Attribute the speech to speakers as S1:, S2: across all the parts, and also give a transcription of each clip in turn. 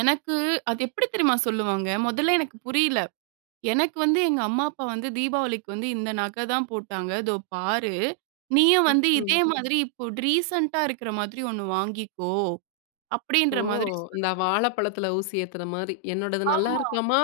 S1: எனக்கு, அது எப்படி தெரியுமா சொல்லுவாங்க? முதல்ல எனக்கு புரியல. "எனக்கு வந்து, எங்க அம்மா அப்பா வந்து, தீபாவளிக்கு வந்து இந்த நகை தான் போட்டாங்க. இதோ பாரு! நீயும் வந்து
S2: ம்ஹ்ம்.
S1: இதே மாதிரி இப்போ ரீசென்ட்டா இருக்கிற மாதிரி ஒண்ணு வாங்கிக்கோ"
S2: ஓ!
S1: அப்படின்ற மாதிரி
S2: இந்த
S1: சொல்லுவாங்க.
S2: வாழைப்பழத்துல ஊசி ஏத்துற மாரி. என்னோடது நல்லா
S1: ஆமா.
S2: இருக்காமா?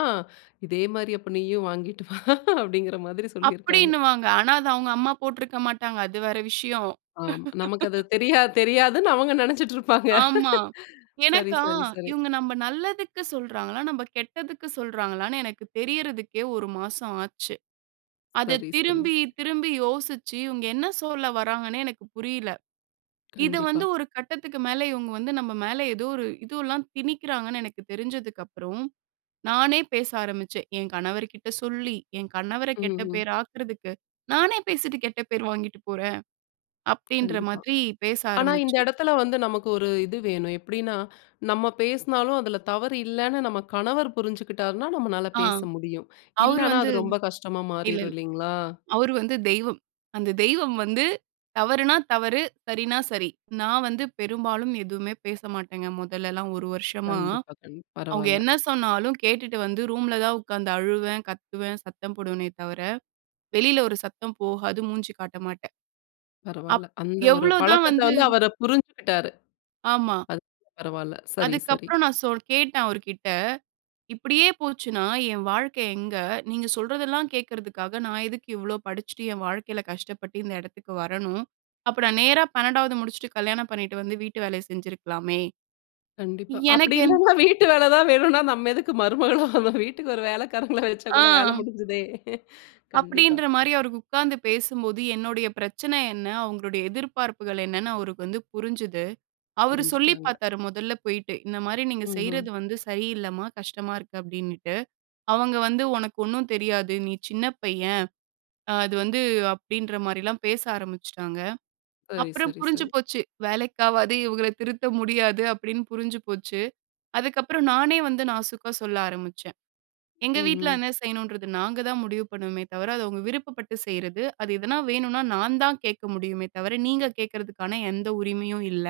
S2: இதே மாரி அப்போ நீயும் வாங்கிட்டு வா அப்படிங்கிற மாதிரி சொல்லியிருக்காங்க.
S1: அப்படின்னுவாங்க. ஆனா அது அவுங்க அம்மா போட்ருக்க மாட்டாங்க. அது வேற விஷயம்.
S2: ஆமா. நமக்கு அது தெரியாது தெரியாதுன்னு அவங்க நெனைச்சிட்ருப்பாங்க.
S1: ஆமா.
S2: சரி
S1: எனக்கா,
S2: சரி சரி.
S1: இவுங்க நம்ம நல்லதுக்கு சொல்றாங்களா? நம்ம கெட்டதுக்கு சொல்றாங்களான்னே, எனக்கு தெரியறதுக்கே, ஒரு மாசம் ஆச்சு. அதை
S2: சரி சரி
S1: திரும்பி,
S2: சரி.
S1: திரும்பி யோசிச்சு, இவுங்க என்ன சொல்ல வராங்கன்னே எனக்கு புரியல. இது
S2: கண்டிப்பா.
S1: வந்து ஒரு கட்டத்துக்கு மேல இவுங்க வந்து நம்ம மேல ஏதோ ஒரு இது எல்லாம் திணிக்கிறாங்கன்னு எனக்கு தெரிஞ்சதுக்கப்பறம், நானே பேச ஆரம்பிச்சேன். என் கணவர் கிட்ட சொல்லி, என் கணவர
S2: ம்,
S1: கெட்ட
S2: ம்.
S1: பேராக்குறதுக்கு, நானே பேசிட்டு கெட்ட பேர் வாங்கிட்டு போறேன், அப்படின்ற
S2: கண்டிப்பா.
S1: மாதிரி பேச
S2: ஆனா, இந்த
S1: ஆரம்பிச்சேன்.
S2: எடத்தில வந்து நமக்கு ஒரு இது வேணும். எப்படின்னா, நம்ம பேசினாலும் அதுல தவறு இல்லைன்னு, நம்ம கணவர் புரிஞ்சுகிட்டார்னா நம்மளால
S1: ஆ.
S2: பேச முடியும்.
S1: அவரு
S2: இல்லைனா
S1: வந்து
S2: அது ரொம்ப கஷ்டமா
S1: இல்ல,
S2: மாறிரும்
S1: இல்ல.
S2: இல்லைங்களா?
S1: அவரு வந்து தெய்வம். அந்த தெய்வம் வந்து தவறுனா, தவறு. சரின்னா சரி. நான் வந்து பெரும்பாலும் எதுவுமே பேச மாட்டேங்க, முதல்லலாம் ஒரு வருஷமா.
S2: கண்டிப்பா, கண்
S1: அவுங்க
S2: பரவாயில்ல.
S1: என்ன சொன்னாலும், கேட்டுட்டு வந்து ரூம்ல தான் உக்காந்து அழுவேன், கத்துவேன், சத்தம் போடுவேனே தவர, வெளியில ஒரு சத்தம் போகாது. மூஞ்சி காட்ட மாட்டேன்.
S2: பரவால்ல.
S1: அப்
S2: அந்த ஒரு
S1: எவ்வளவு தான்
S2: பழக்கத்தை
S1: வந்து
S2: வந்து, அவரு புரிஞ்சுகிட்டாரு.
S1: ஆமா.
S2: அது பரவால்ல சரி,
S1: அதுக்கு
S2: சரி.
S1: அப்புறம் நான் சொல் கேட்டே ன் அவர்கிட்ட, இப்டியே போச்சுன்னா, என் வாழ்க்கை எங்க? நீங்க சொல்றதெல்லாம் கேக்கறதுக்காக, நான் எதுக்கு இவ்வளோ படிச்சிட்டு, என் வாழ்க்கையில கஷ்டப்பட்டு இந்த எடத்துக்கு வரணும்? அப்ப நான் நேரா 12வது முடிச்சுட்டு, கல்யாணம் பண்ணிட்டு வந்து வீட்டு வேலைய செஞ்சிருக்கலாமே.
S2: கண்டிப்பா, அப்படி
S1: எனக்கு என்
S2: இல்லைன்னா, வீட்டு வேலை தான் வேணும்ன்னா, நம்ம எதுக்கு மருமகளா, நம்ம வீட்டுக்கு ஒரு வேலைக்காரங்களை வச்சா கூட வேலை
S1: ஆ,
S2: முடிஞ்சுதே! கண்டிப்பா.
S1: அப்படின்ற மாரி அவருக்கு உக்காந்து பேசும்போது, என்னுடைய பிரச்சனை என்ன? அவுங்களுடைய எதிர்பார்ப்புகள் என்னென்னு, அவருக்கு வந்து புரிஞ்சது. அவரு சொல்லி
S2: புரிஞ்சுட்டாங்க.
S1: பாத்தாரு மொதல்ல போயிட்டு. "இந்த மாரி நீங்க
S2: ம்ஹ்ம்.
S1: செய்றது வந்து சரியில்லம்மா. கஷ்டமா இருக்கு." அப்டின்னுட்டு. அவங்க வந்து "உனக்கு ஒண்ணும் தெரியாது. நீ சின்ன பையன்". அது வந்து அப்படின்ற மாரிலாம் பேச ஆரம்பிச்சுட்டாங்க.
S2: சரி
S1: அப்புறம்
S2: சரி
S1: புரிஞ்சு
S2: சரி.
S1: போச்சு. "வேலைக்காவாது, இவுங்கள திருத்த முடியாது" அப்படின்னு புரிஞ்சு போச்சு. அதுக்கப்புறம் நானே வந்து நாசுக்கா சொல்ல ஆரம்பிச்சேன். "எங்க வீட்ல
S2: ம்ஹ்ம்.
S1: என்ன செய்யணுன்றது நாங்க தான் முடிவு பண்ணுவோமே தவிர, அது அவங்க விருப்பப்பட்டு செய்றது. அது எதனா வேணுன்னா, நான் தான் கேட்க முடியுமே தவர, நீங்க கேக்கறதுக்கான எந்த உரிமையும் இல்ல."